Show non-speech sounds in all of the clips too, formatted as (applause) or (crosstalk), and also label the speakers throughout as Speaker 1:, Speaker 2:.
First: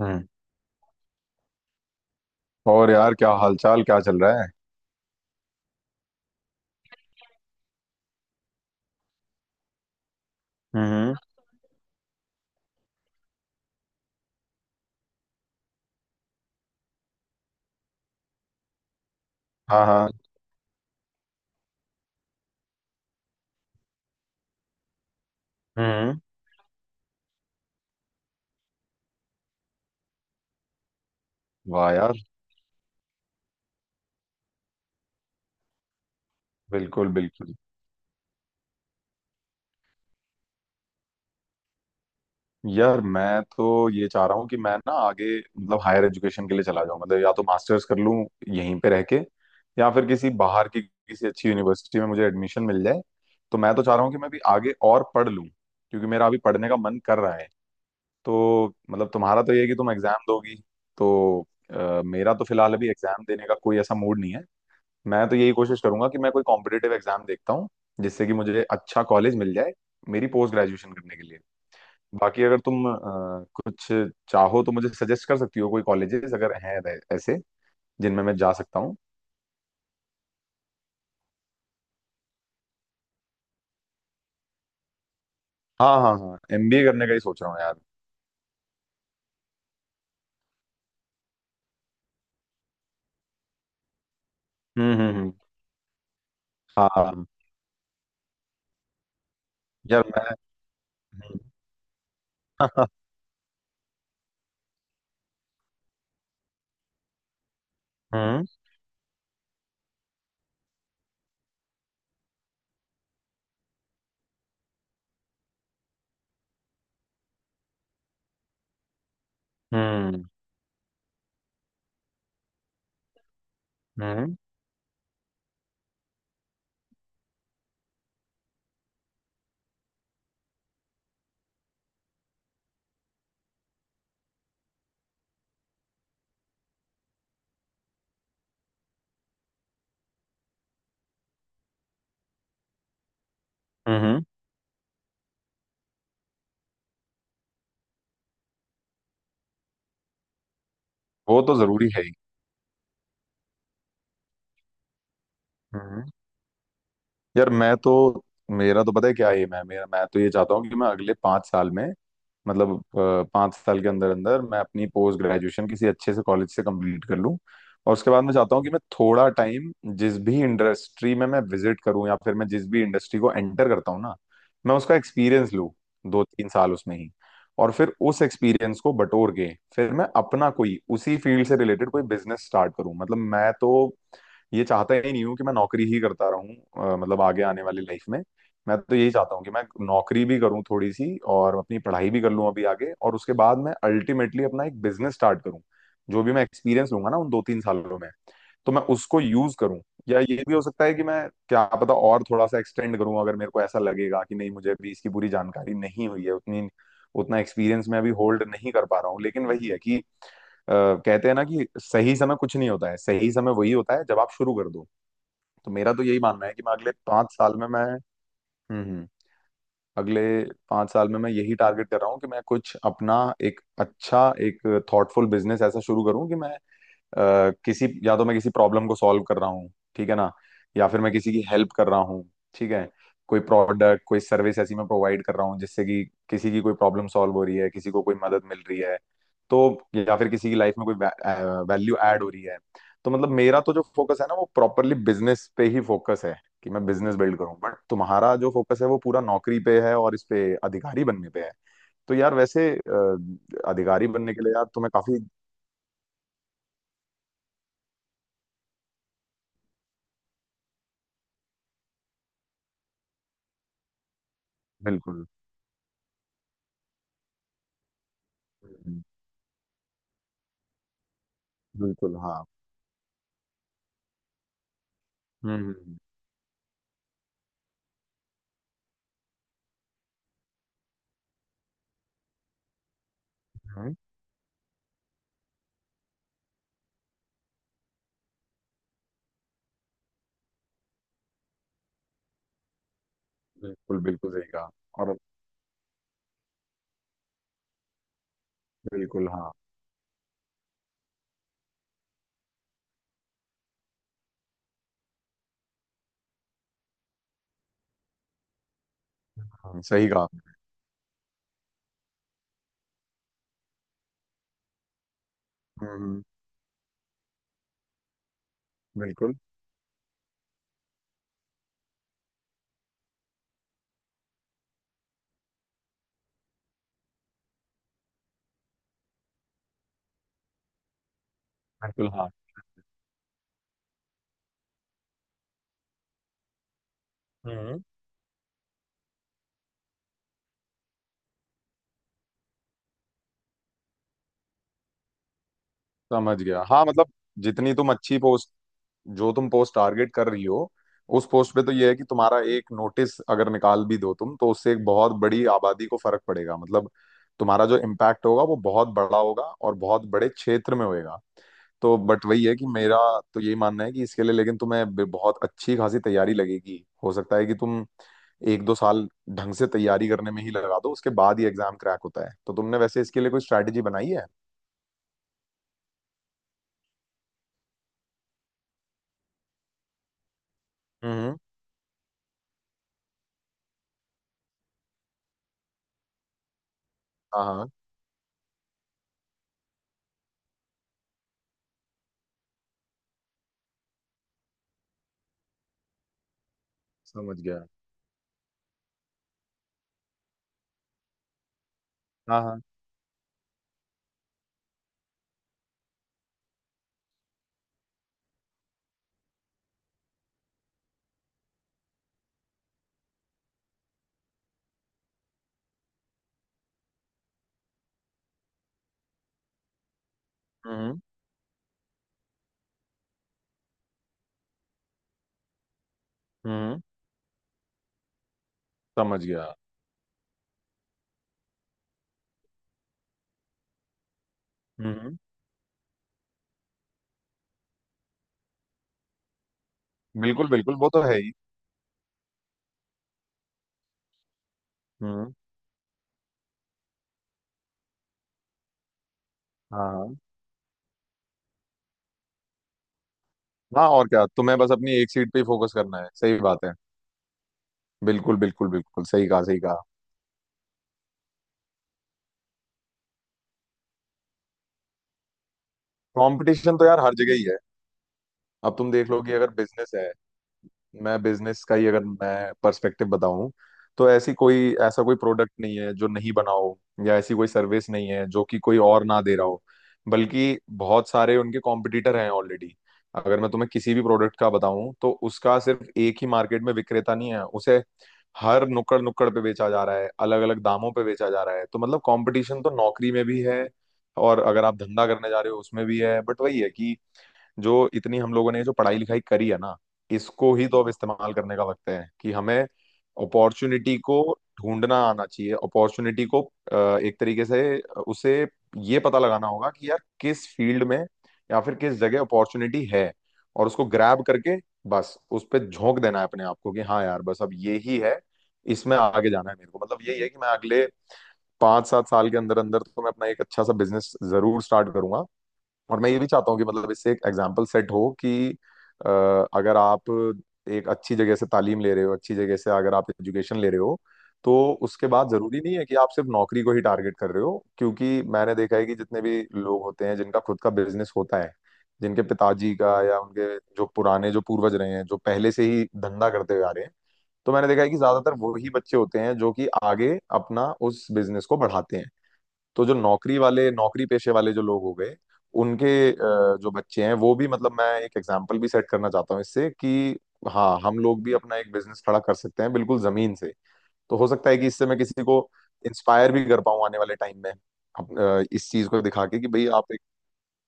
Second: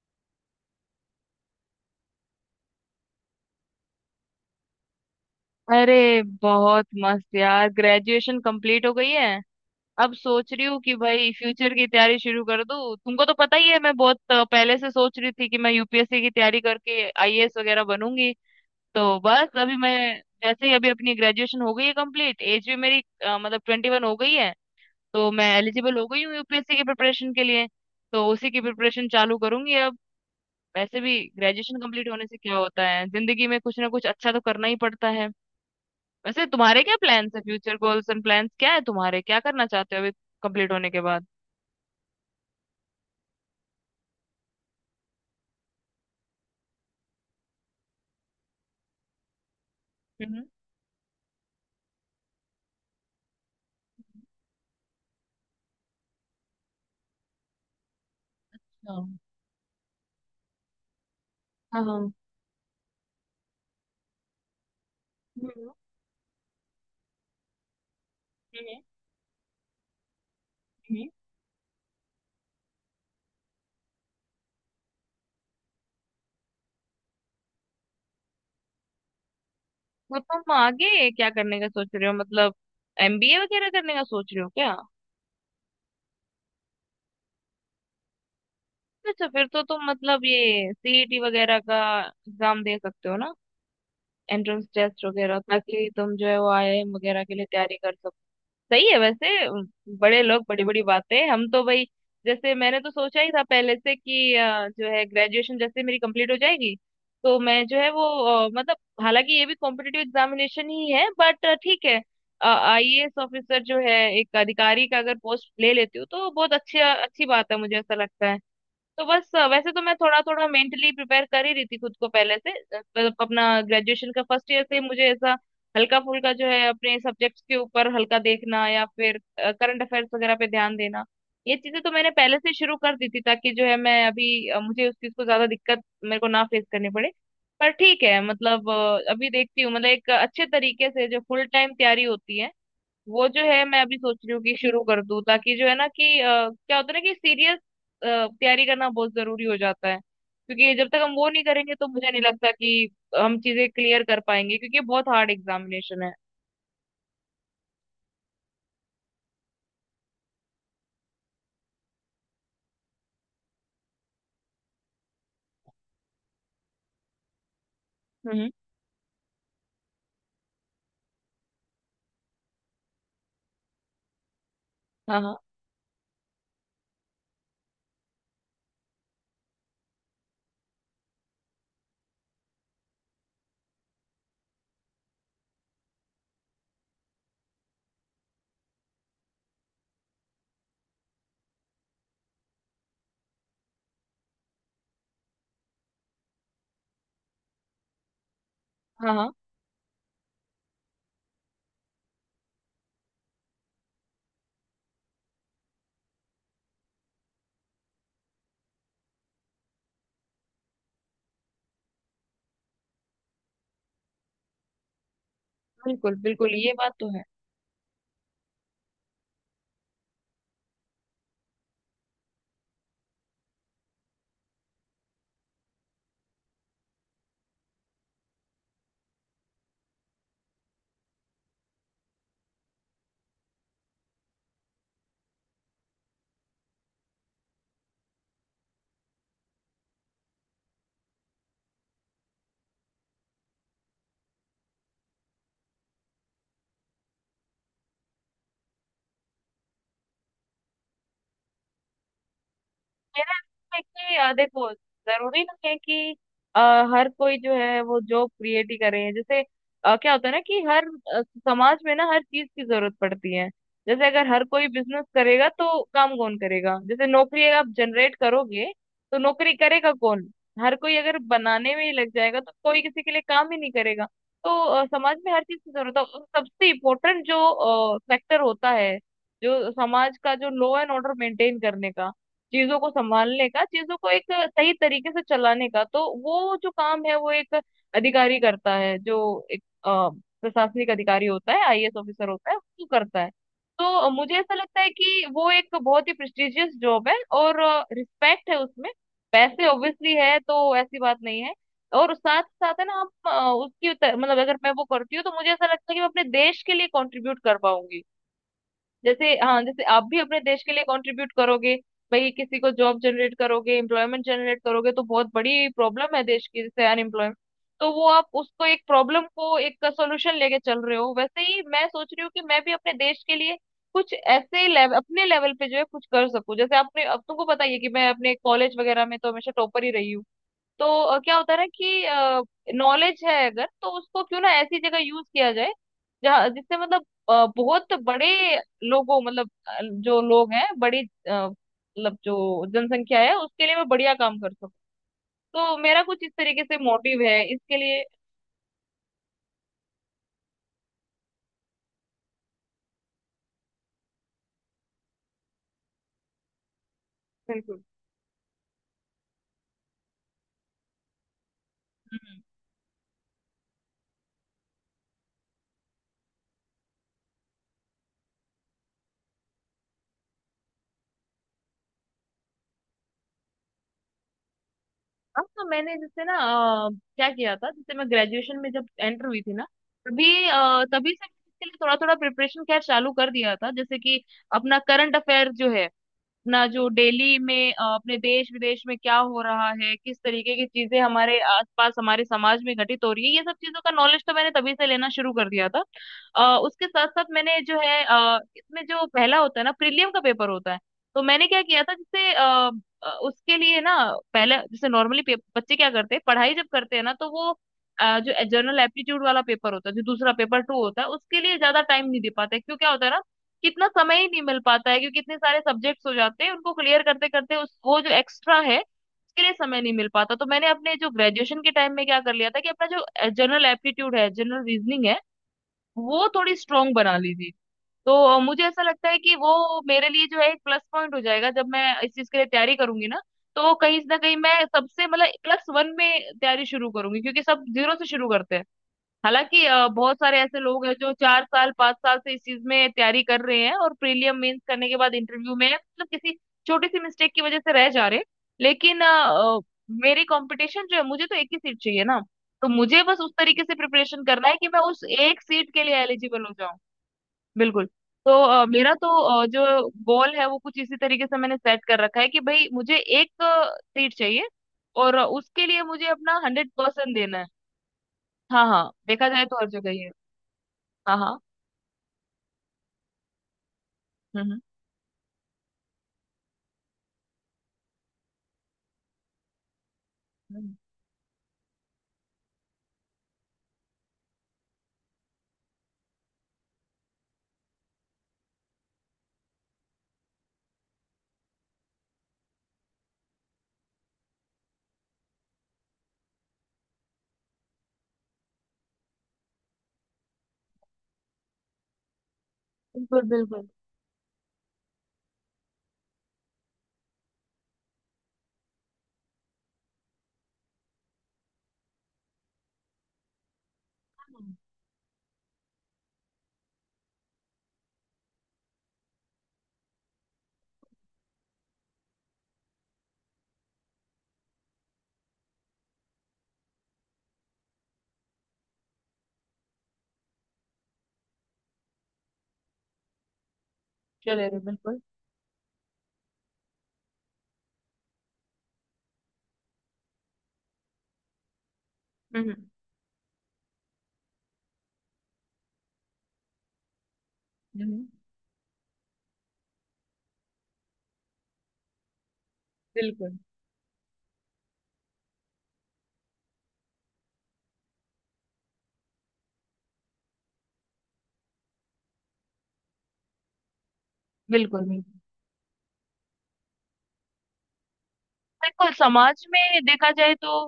Speaker 1: हम्म। और यार, क्या हालचाल, क्या चल रहा है?
Speaker 2: अरे बहुत मस्त यार, ग्रेजुएशन कंप्लीट हो गई है। अब सोच रही हूँ कि
Speaker 1: हम्म।
Speaker 2: भाई फ्यूचर की तैयारी शुरू कर दूँ। तुमको तो पता ही है मैं बहुत पहले से सोच रही थी कि मैं यूपीएससी की तैयारी करके आईएएस वगैरह बनूंगी। तो बस अभी
Speaker 1: हाँ हाँ।
Speaker 2: मैं जैसे ही अभी अपनी ग्रेजुएशन हो गई है कंप्लीट, एज भी मेरी मतलब 21 हो गई है, तो मैं एलिजिबल हो
Speaker 1: हम्म।
Speaker 2: गई हूँ यूपीएससी की प्रिपरेशन के लिए। तो उसी की प्रिपरेशन चालू करूंगी अब। वैसे भी ग्रेजुएशन
Speaker 1: वाह
Speaker 2: कंप्लीट
Speaker 1: यार।
Speaker 2: होने से क्या होता है, जिंदगी में कुछ ना कुछ अच्छा तो करना ही पड़ता है। वैसे तुम्हारे क्या
Speaker 1: बिल्कुल
Speaker 2: प्लान्स है?
Speaker 1: बिल्कुल।
Speaker 2: फ्यूचर गोल्स एंड प्लान्स क्या है तुम्हारे? क्या करना चाहते हो अभी कंप्लीट होने के बाद?
Speaker 1: यार मैं तो ये चाह रहा हूँ कि मैं ना आगे मतलब हायर एजुकेशन के लिए चला जाऊँ, मतलब या तो मास्टर्स कर लूँ यहीं पे रह के, या फिर किसी
Speaker 2: हम्म,
Speaker 1: बाहर की किसी अच्छी यूनिवर्सिटी में मुझे एडमिशन मिल जाए। तो मैं तो चाह रहा हूँ कि मैं भी आगे और पढ़ लूँ, क्योंकि मेरा अभी पढ़ने का मन कर रहा है। तो मतलब
Speaker 2: हाँ,
Speaker 1: तुम्हारा तो ये है कि तुम एग्जाम दोगी। तो
Speaker 2: हाँ, हाँ,
Speaker 1: मेरा तो फिलहाल अभी एग्जाम देने का कोई ऐसा मूड नहीं है। मैं तो यही
Speaker 2: हम्म,
Speaker 1: कोशिश करूंगा कि मैं कोई कॉम्पिटिटिव एग्जाम देखता हूँ, जिससे कि मुझे
Speaker 2: हम्म,
Speaker 1: अच्छा कॉलेज मिल जाए मेरी पोस्ट ग्रेजुएशन
Speaker 2: हम्म।
Speaker 1: करने के लिए। बाकी अगर तुम कुछ चाहो तो मुझे सजेस्ट कर सकती हो कोई कॉलेजेस अगर हैं ऐसे जिनमें मैं जा सकता हूँ।
Speaker 2: तो तुम आगे क्या करने का सोच रहे हो, मतलब एमबीए वगैरह करने का सोच रहे हो क्या?
Speaker 1: हाँ हाँ हाँ, एमबीए करने का ही सोच रहा हूँ यार।
Speaker 2: अच्छा, फिर तो तुम मतलब ये सीईटी वगैरह का एग्जाम दे सकते हो ना, एंट्रेंस टेस्ट
Speaker 1: हम्म।
Speaker 2: वगैरह, ताकि तुम जो है वो
Speaker 1: हाँ
Speaker 2: आईआईएम वगैरह
Speaker 1: हाँ,
Speaker 2: के लिए तैयारी कर। सही है वैसे।
Speaker 1: यार
Speaker 2: बड़े
Speaker 1: मैं।
Speaker 2: लोग बड़ी बड़ी बातें,
Speaker 1: हम्म।
Speaker 2: हम तो भाई जैसे मैंने तो
Speaker 1: (laughs)
Speaker 2: सोचा ही था पहले से कि जो है ग्रेजुएशन जैसे मेरी कंप्लीट हो जाएगी तो मैं जो है वो
Speaker 1: हम्म
Speaker 2: मतलब, हालांकि ये भी कॉम्पिटिटिव एग्जामिनेशन ही है बट ठीक है। आईएएस ऑफिसर जो है, एक अधिकारी का अगर पोस्ट ले लेती हूँ तो बहुत अच्छी अच्छी बात है, मुझे ऐसा लगता है। तो बस वैसे तो मैं थोड़ा
Speaker 1: हम्म
Speaker 2: थोड़ा मेंटली प्रिपेयर कर ही रही थी खुद को पहले से। मतलब अपना ग्रेजुएशन का
Speaker 1: हम्म।
Speaker 2: फर्स्ट ईयर से मुझे ऐसा हल्का फुल्का जो है अपने सब्जेक्ट्स के ऊपर हल्का देखना या फिर करंट अफेयर्स वगैरह पे ध्यान देना, ये चीजें तो मैंने पहले से शुरू कर दी थी, ताकि जो है मैं अभी मुझे उस चीज को ज्यादा दिक्कत मेरे को ना फेस करनी पड़े। पर ठीक है मतलब अभी देखती हूँ, मतलब एक अच्छे तरीके से जो फुल टाइम तैयारी होती है वो जो है मैं अभी सोच
Speaker 1: हम्म।
Speaker 2: रही हूँ कि शुरू कर दूँ, ताकि जो है ना कि क्या होता है ना कि सीरियस तैयारी करना बहुत जरूरी हो जाता है, क्योंकि जब तक हम वो
Speaker 1: वो
Speaker 2: नहीं
Speaker 1: तो
Speaker 2: करेंगे तो
Speaker 1: जरूरी है
Speaker 2: मुझे
Speaker 1: ही।
Speaker 2: नहीं लगता कि हम चीजें क्लियर कर पाएंगे, क्योंकि ये बहुत हार्ड एग्जामिनेशन
Speaker 1: हम्म।
Speaker 2: है।
Speaker 1: यार मैं तो, मेरा तो पता है क्या एम है मेरा। मैं तो ये चाहता हूँ कि मैं अगले 5 साल में, मतलब 5 साल के अंदर अंदर मैं अपनी पोस्ट ग्रेजुएशन किसी अच्छे से कॉलेज से कंप्लीट कर लूँ, और उसके बाद मैं
Speaker 2: हम्म,
Speaker 1: चाहता हूँ कि मैं थोड़ा टाइम जिस भी इंडस्ट्री में मैं विजिट करूँ, या फिर मैं जिस भी इंडस्ट्री को एंटर करता हूँ ना, मैं उसका
Speaker 2: हाँ, हाँ,
Speaker 1: एक्सपीरियंस लूँ, 2-3 साल उसमें ही। और फिर उस एक्सपीरियंस को बटोर के फिर मैं अपना कोई उसी फील्ड से रिलेटेड कोई बिजनेस स्टार्ट करूँ। मतलब मैं तो ये चाहता ही नहीं हूँ कि मैं नौकरी ही करता रहूँ मतलब आगे आने वाली लाइफ में। मैं तो यही चाहता हूँ कि मैं नौकरी भी करूँ थोड़ी सी और अपनी पढ़ाई भी कर लूँ अभी आगे, और उसके बाद मैं अल्टीमेटली अपना एक बिजनेस स्टार्ट करूँ। जो भी मैं एक्सपीरियंस लूंगा ना उन 2-3 सालों में तो मैं
Speaker 2: हाँ,
Speaker 1: उसको
Speaker 2: हाँ,
Speaker 1: यूज करूँ। या ये भी हो सकता है कि मैं, क्या पता, और थोड़ा सा एक्सटेंड करूँ, अगर मेरे को ऐसा लगेगा कि नहीं मुझे अभी इसकी पूरी जानकारी नहीं हुई है उतनी, उतना एक्सपीरियंस मैं अभी होल्ड नहीं कर पा रहा हूँ। लेकिन वही है कि कहते हैं ना कि सही समय कुछ नहीं होता है, सही समय वही होता है जब आप शुरू कर दो। तो मेरा तो
Speaker 2: बिल्कुल
Speaker 1: यही मानना है
Speaker 2: बिल्कुल,
Speaker 1: कि
Speaker 2: ये
Speaker 1: मैं अगले
Speaker 2: बात तो है।
Speaker 1: पांच साल में मैं। हम्म। अगले 5 साल में मैं यही टारगेट कर रहा हूँ कि मैं कुछ अपना एक अच्छा एक थॉटफुल बिजनेस ऐसा शुरू करूँ कि मैं किसी, या तो मैं किसी प्रॉब्लम को सॉल्व कर रहा हूँ, ठीक है ना, या फिर मैं किसी की हेल्प कर रहा हूँ, ठीक है, कोई प्रोडक्ट कोई सर्विस ऐसी मैं प्रोवाइड कर रहा हूँ जिससे कि किसी की कोई प्रॉब्लम सॉल्व हो रही है, किसी को कोई मदद मिल रही है, तो या फिर किसी की लाइफ में कोई वैल्यू ऐड हो रही है। तो मतलब मेरा तो जो फोकस है ना वो प्रॉपरली बिजनेस पे ही फोकस है, कि मैं बिजनेस बिल्ड करूं, बट तुम्हारा जो फोकस है वो पूरा नौकरी पे है और इस पे अधिकारी बनने पे है। तो यार वैसे
Speaker 2: मेरा ऐसा है
Speaker 1: अधिकारी
Speaker 2: कि
Speaker 1: बनने के लिए यार
Speaker 2: देखो,
Speaker 1: तुम्हें काफी।
Speaker 2: जरूरी नहीं है कि अ, हर कोई जो है वो जॉब क्रिएट ही करे। जैसे क्या होता है ना कि हर अ, समाज में ना हर चीज की जरूरत पड़ती है। जैसे अगर हर कोई बिजनेस
Speaker 1: बिल्कुल
Speaker 2: करेगा तो काम कौन करेगा? जैसे नौकरी अगर आप जनरेट करोगे तो नौकरी करेगा कौन? हर कोई अगर बनाने में ही लग
Speaker 1: बिल्कुल
Speaker 2: जाएगा
Speaker 1: हाँ।
Speaker 2: तो कोई किसी के लिए काम ही नहीं करेगा। तो समाज में हर चीज की जरूरत
Speaker 1: हम्म।
Speaker 2: है, और सबसे इम्पोर्टेंट जो सेक्टर होता है, जो समाज का जो लॉ एंड ऑर्डर मेंटेन करने का, चीजों को संभालने का,
Speaker 1: हम्म।
Speaker 2: चीजों को एक सही तरीके से चलाने का, तो वो जो काम है वो एक अधिकारी करता है, जो एक प्रशासनिक अधिकारी होता है, आईएएस ऑफिसर होता है, वो करता है।
Speaker 1: बिल्कुल
Speaker 2: तो
Speaker 1: बिल्कुल
Speaker 2: मुझे
Speaker 1: सही
Speaker 2: ऐसा
Speaker 1: कहा।
Speaker 2: लगता है
Speaker 1: और
Speaker 2: कि वो एक बहुत ही प्रेस्टिजियस जॉब है, और रिस्पेक्ट है उसमें,
Speaker 1: बिल्कुल हाँ।
Speaker 2: पैसे ऑब्वियसली है तो ऐसी बात नहीं है। और साथ साथ है ना, आप उसकी मतलब अगर मैं वो करती हूँ तो मुझे ऐसा लगता है कि मैं अपने देश के लिए कंट्रीब्यूट कर पाऊंगी। जैसे हाँ,
Speaker 1: हाँ
Speaker 2: जैसे आप
Speaker 1: सही
Speaker 2: भी
Speaker 1: कहा
Speaker 2: अपने
Speaker 1: आपने।
Speaker 2: देश के लिए कंट्रीब्यूट करोगे भाई, किसी को जॉब जनरेट करोगे, एम्प्लॉयमेंट जनरेट करोगे, तो बहुत बड़ी प्रॉब्लम है
Speaker 1: हम्म।
Speaker 2: देश की जैसे अनएम्प्लॉयमेंट। तो वो आप उसको एक प्रॉब्लम
Speaker 1: बिल्कुल
Speaker 2: को एक सॉल्यूशन लेके चल रहे हो, वैसे ही मैं सोच रही हूँ कि मैं भी अपने देश के लिए कुछ ऐसे अपने लेवल पे जो है कुछ कर सकूं। जैसे आपने, अब तुमको पता ही है कि मैं अपने कॉलेज वगैरह में तो हमेशा टॉपर ही रही हूँ। तो क्या होता है ना
Speaker 1: बिल्कुल हाँ।
Speaker 2: कि नॉलेज है अगर, तो उसको क्यों ना ऐसी जगह यूज किया जाए जहाँ, जिससे मतलब
Speaker 1: हम्म।
Speaker 2: बहुत बड़े लोगों, मतलब जो लोग हैं बड़ी मतलब जो जनसंख्या है, उसके लिए मैं बढ़िया काम कर सकूँ। तो मेरा कुछ इस
Speaker 1: समझ गया,
Speaker 2: तरीके से
Speaker 1: हाँ मतलब
Speaker 2: मोटिव है
Speaker 1: जितनी
Speaker 2: इसके
Speaker 1: तुम
Speaker 2: लिए।
Speaker 1: अच्छी पोस्ट, जो तुम पोस्ट टारगेट कर रही हो, उस पोस्ट पे तो ये है कि तुम्हारा एक नोटिस अगर निकाल भी दो तुम, तो उससे एक बहुत बड़ी आबादी को फर्क पड़ेगा, मतलब तुम्हारा जो
Speaker 2: बिल्कुल,
Speaker 1: इम्पैक्ट होगा वो बहुत बड़ा होगा और बहुत बड़े क्षेत्र में होएगा। तो बट
Speaker 2: हम्म।
Speaker 1: वही है कि मेरा तो यही मानना है कि इसके लिए, लेकिन तुम्हें बहुत अच्छी खासी तैयारी लगेगी। हो सकता है कि तुम 1-2 साल ढंग से तैयारी करने में ही लगा दो, उसके बाद ही एग्जाम क्रैक होता है। तो तुमने वैसे इसके लिए कोई स्ट्रैटेजी बनाई है?
Speaker 2: हाँ, तो मैंने जैसे ना अ, क्या किया था, जैसे मैं ग्रेजुएशन में जब एंटर हुई थी ना, तभी तभी से
Speaker 1: हम्म।
Speaker 2: मैंने इसके लिए थोड़ा थोड़ा प्रिपरेशन खैर चालू कर दिया था। जैसे कि अपना करंट अफेयर जो है, अपना जो डेली
Speaker 1: हाँ हाँ।
Speaker 2: में अपने देश विदेश में क्या हो रहा है, किस तरीके की चीजें हमारे आसपास हमारे समाज में घटित हो रही है, ये सब चीजों का नॉलेज तो मैंने तभी से लेना शुरू कर दिया था। उसके साथ साथ
Speaker 1: समझ
Speaker 2: मैंने
Speaker 1: गया।
Speaker 2: जो है इसमें जो पहला होता है ना प्रीलियम का पेपर होता है, तो मैंने क्या किया था, जैसे
Speaker 1: हाँ हाँ।
Speaker 2: उसके लिए ना, पहले जैसे नॉर्मली बच्चे क्या करते हैं पढ़ाई जब करते हैं ना तो वो जो जनरल एप्टीट्यूड वाला पेपर होता है, जो दूसरा पेपर टू होता है, उसके लिए ज्यादा टाइम नहीं दे पाते। क्यों? क्या होता है ना, कितना समय ही नहीं मिल पाता है, क्योंकि इतने सारे सब्जेक्ट्स हो जाते हैं, उनको क्लियर करते करते उस वो जो एक्स्ट्रा है उसके लिए समय नहीं मिल पाता। तो मैंने अपने
Speaker 1: हम्म
Speaker 2: जो ग्रेजुएशन के टाइम में क्या कर लिया था कि अपना जो जनरल एप्टीट्यूड है, जनरल रीजनिंग है, वो थोड़ी
Speaker 1: हम्म।
Speaker 2: स्ट्रांग बना ली थी। तो मुझे ऐसा लगता है
Speaker 1: समझ
Speaker 2: कि
Speaker 1: गया।
Speaker 2: वो मेरे लिए जो है एक प्लस पॉइंट हो जाएगा जब मैं इस चीज के लिए तैयारी करूंगी ना। तो कहीं ना कहीं मैं सबसे,
Speaker 1: हम्म।
Speaker 2: मतलब प्लस वन में तैयारी शुरू करूंगी, क्योंकि सब जीरो से शुरू करते हैं। हालांकि बहुत सारे
Speaker 1: बिल्कुल
Speaker 2: ऐसे
Speaker 1: बिल्कुल,
Speaker 2: लोग
Speaker 1: वो
Speaker 2: हैं
Speaker 1: तो
Speaker 2: जो
Speaker 1: है ही।
Speaker 2: 4 साल 5 साल से इस चीज में तैयारी कर रहे हैं और प्रीलियम मेंस करने के बाद
Speaker 1: हम्म।
Speaker 2: इंटरव्यू में मतलब किसी छोटी सी मिस्टेक की वजह से रह जा रहे हैं। लेकिन
Speaker 1: हाँ हाँ
Speaker 2: मेरी कंपटीशन जो है, मुझे तो एक ही सीट चाहिए ना, तो मुझे बस उस तरीके से
Speaker 1: हाँ, और
Speaker 2: प्रिपरेशन
Speaker 1: क्या
Speaker 2: करना है
Speaker 1: तुम्हें
Speaker 2: कि
Speaker 1: बस
Speaker 2: मैं
Speaker 1: अपनी
Speaker 2: उस
Speaker 1: एक सीट पे
Speaker 2: एक
Speaker 1: ही
Speaker 2: सीट
Speaker 1: फोकस
Speaker 2: के लिए
Speaker 1: करना है, सही
Speaker 2: एलिजिबल हो
Speaker 1: बात है।
Speaker 2: जाऊं। बिल्कुल। तो
Speaker 1: बिल्कुल बिल्कुल
Speaker 2: मेरा
Speaker 1: बिल्कुल
Speaker 2: तो
Speaker 1: सही कहा, सही कहा।
Speaker 2: जो गोल है वो कुछ इसी तरीके से मैंने सेट कर रखा है कि भाई मुझे एक सीट चाहिए, और उसके लिए मुझे अपना हंड्रेड
Speaker 1: कंपटीशन तो यार
Speaker 2: परसेंट
Speaker 1: हर
Speaker 2: देना
Speaker 1: जगह ही
Speaker 2: है।
Speaker 1: है।
Speaker 2: हाँ,
Speaker 1: अब
Speaker 2: हाँ,
Speaker 1: तुम देख लो
Speaker 2: देखा
Speaker 1: कि
Speaker 2: जाए
Speaker 1: अगर
Speaker 2: तो हर जगह
Speaker 1: बिजनेस
Speaker 2: ही है।
Speaker 1: है,
Speaker 2: हाँ,
Speaker 1: मैं
Speaker 2: हाँ,
Speaker 1: बिजनेस का ही अगर मैं पर्सपेक्टिव बताऊं, तो ऐसी
Speaker 2: हम्म,
Speaker 1: कोई, ऐसा कोई प्रोडक्ट नहीं है जो नहीं बना हो, या ऐसी कोई सर्विस नहीं है जो कि कोई और ना दे रहा हो, बल्कि
Speaker 2: हम्म,
Speaker 1: बहुत सारे उनके कॉम्पिटिटर हैं ऑलरेडी। अगर मैं तुम्हें किसी भी प्रोडक्ट का बताऊं तो उसका सिर्फ एक ही मार्केट में विक्रेता नहीं है उसे, हर नुक्कड़ नुक्कड़ पे बेचा जा रहा है, अलग अलग दामों पे बेचा जा रहा है। तो मतलब कंपटीशन तो नौकरी में भी है, और अगर आप धंधा करने जा रहे हो उसमें भी है। बट वही है कि जो इतनी हम लोगों ने जो पढ़ाई लिखाई करी है ना, इसको ही तो अब इस्तेमाल करने का वक्त है, कि हमें
Speaker 2: बिल्कुल बिल्कुल,
Speaker 1: अपॉर्चुनिटी को ढूंढना आना चाहिए। अपॉर्चुनिटी को एक तरीके से उसे ये पता लगाना होगा कि यार किस फील्ड में या फिर किस जगह अपॉर्चुनिटी है, और उसको ग्रैब करके बस उस पर झोंक देना है अपने आप को कि हाँ यार बस अब ये ही है, इसमें आगे जाना है मेरे को। मतलब यही है कि मैं अगले 5-7 साल के अंदर अंदर तो मैं अपना एक अच्छा सा बिजनेस जरूर स्टार्ट करूंगा। और मैं ये भी चाहता हूँ कि मतलब इससे एक एग्जाम्पल सेट हो कि अ, अगर आप एक अच्छी जगह से तालीम ले रहे हो, अच्छी जगह से अगर आप एजुकेशन ले रहे हो, तो
Speaker 2: चलेगा, बिल्कुल,
Speaker 1: उसके बाद जरूरी नहीं है कि आप सिर्फ नौकरी को ही टारगेट कर रहे हो। क्योंकि मैंने देखा है कि जितने भी लोग होते हैं जिनका खुद का बिजनेस होता है, जिनके
Speaker 2: हम्म,
Speaker 1: पिताजी का या उनके जो पुराने, जो पूर्वज रहे हैं, जो पहले से ही धंधा करते हुए आ रहे हैं, तो मैंने देखा है कि
Speaker 2: हम्म,
Speaker 1: ज्यादातर वही बच्चे होते हैं जो कि आगे अपना उस बिजनेस को बढ़ाते हैं। तो जो नौकरी
Speaker 2: बिल्कुल
Speaker 1: वाले, नौकरी पेशे वाले जो लोग हो गए, उनके जो बच्चे हैं वो भी, मतलब मैं एक एग्जाम्पल भी सेट करना चाहता हूँ इससे कि हाँ हम लोग भी अपना एक बिजनेस खड़ा कर सकते हैं, बिल्कुल जमीन से। तो हो सकता है कि
Speaker 2: बिल्कुल
Speaker 1: इससे मैं
Speaker 2: बिल्कुल,
Speaker 1: किसी को इंस्पायर भी कर पाऊँ आने वाले टाइम में, इस चीज
Speaker 2: बिल्कुल
Speaker 1: को दिखा के
Speaker 2: समाज
Speaker 1: कि भाई
Speaker 2: में
Speaker 1: आप एक।
Speaker 2: देखा जाए तो,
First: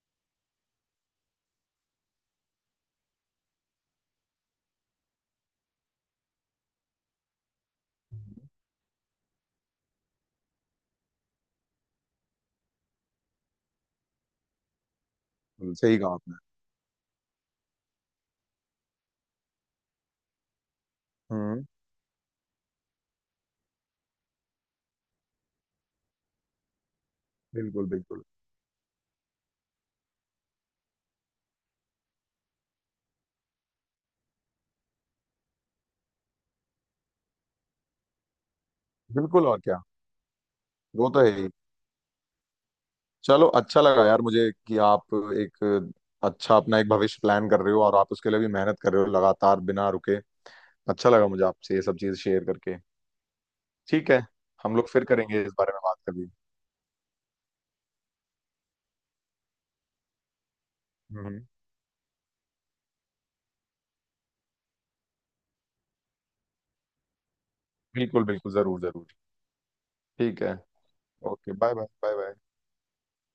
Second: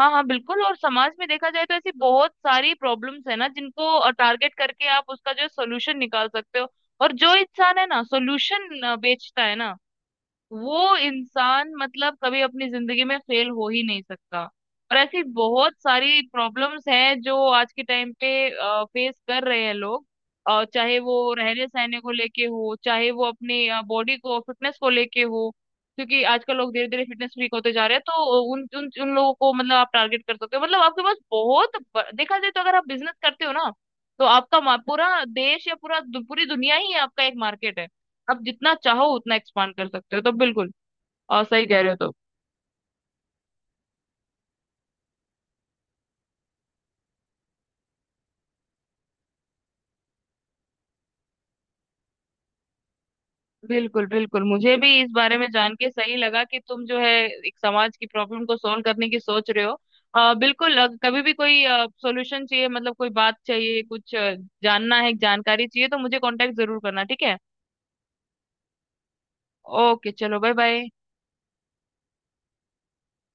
Speaker 2: हाँ, हाँ, बिल्कुल, और समाज में देखा जाए तो ऐसी बहुत सारी प्रॉब्लम्स है ना जिनको टारगेट करके आप उसका जो सोल्यूशन निकाल सकते हो। और जो इंसान है ना सोल्यूशन बेचता है ना, वो इंसान मतलब कभी अपनी जिंदगी में फेल हो ही नहीं सकता। और ऐसी बहुत
Speaker 1: सही कहा
Speaker 2: सारी
Speaker 1: आपने।
Speaker 2: प्रॉब्लम्स हैं जो आज के टाइम पे फेस कर रहे हैं लोग, चाहे वो
Speaker 1: हम्म।
Speaker 2: रहने सहने को लेके हो, चाहे वो अपनी बॉडी को फिटनेस को लेके हो, क्योंकि आजकल लोग धीरे धीरे फिटनेस फ्रीक होते जा
Speaker 1: बिल्कुल
Speaker 2: रहे हैं,
Speaker 1: बिल्कुल
Speaker 2: तो उन उन उन लोगों को मतलब आप टारगेट कर सकते हो। मतलब आपके पास बहुत देखा जाए तो, अगर आप बिजनेस करते हो ना तो आपका पूरा देश, या पूरा पूरी दुनिया ही आपका एक मार्केट है। आप जितना चाहो उतना
Speaker 1: बिल्कुल। और
Speaker 2: एक्सपांड
Speaker 1: क्या,
Speaker 2: कर सकते हो, तो बिल्कुल
Speaker 1: वो तो है
Speaker 2: और
Speaker 1: ही।
Speaker 2: सही कह रहे हो। तो
Speaker 1: चलो अच्छा लगा यार मुझे कि आप एक अच्छा अपना एक भविष्य प्लान कर रहे हो, और आप उसके लिए भी मेहनत कर रहे हो लगातार बिना रुके। अच्छा लगा मुझे आपसे ये सब चीज़ शेयर करके।
Speaker 2: बिल्कुल
Speaker 1: ठीक है,
Speaker 2: बिल्कुल, मुझे
Speaker 1: हम
Speaker 2: भी
Speaker 1: लोग फिर
Speaker 2: इस बारे
Speaker 1: करेंगे
Speaker 2: में
Speaker 1: इस बारे
Speaker 2: जान
Speaker 1: में
Speaker 2: के
Speaker 1: बात
Speaker 2: सही
Speaker 1: कभी।
Speaker 2: लगा कि तुम जो है एक समाज की प्रॉब्लम को सॉल्व करने की सोच रहे हो। बिल्कुल, कभी भी
Speaker 1: हम्म।
Speaker 2: कोई सॉल्यूशन चाहिए, मतलब कोई बात चाहिए, कुछ जानना है, जानकारी चाहिए, तो मुझे कांटेक्ट जरूर करना, ठीक है?
Speaker 1: बिल्कुल बिल्कुल, जरूर जरूर।
Speaker 2: ओके, चलो,
Speaker 1: ठीक
Speaker 2: बाय
Speaker 1: है।
Speaker 2: Bye.
Speaker 1: Okay bye bye bye bye.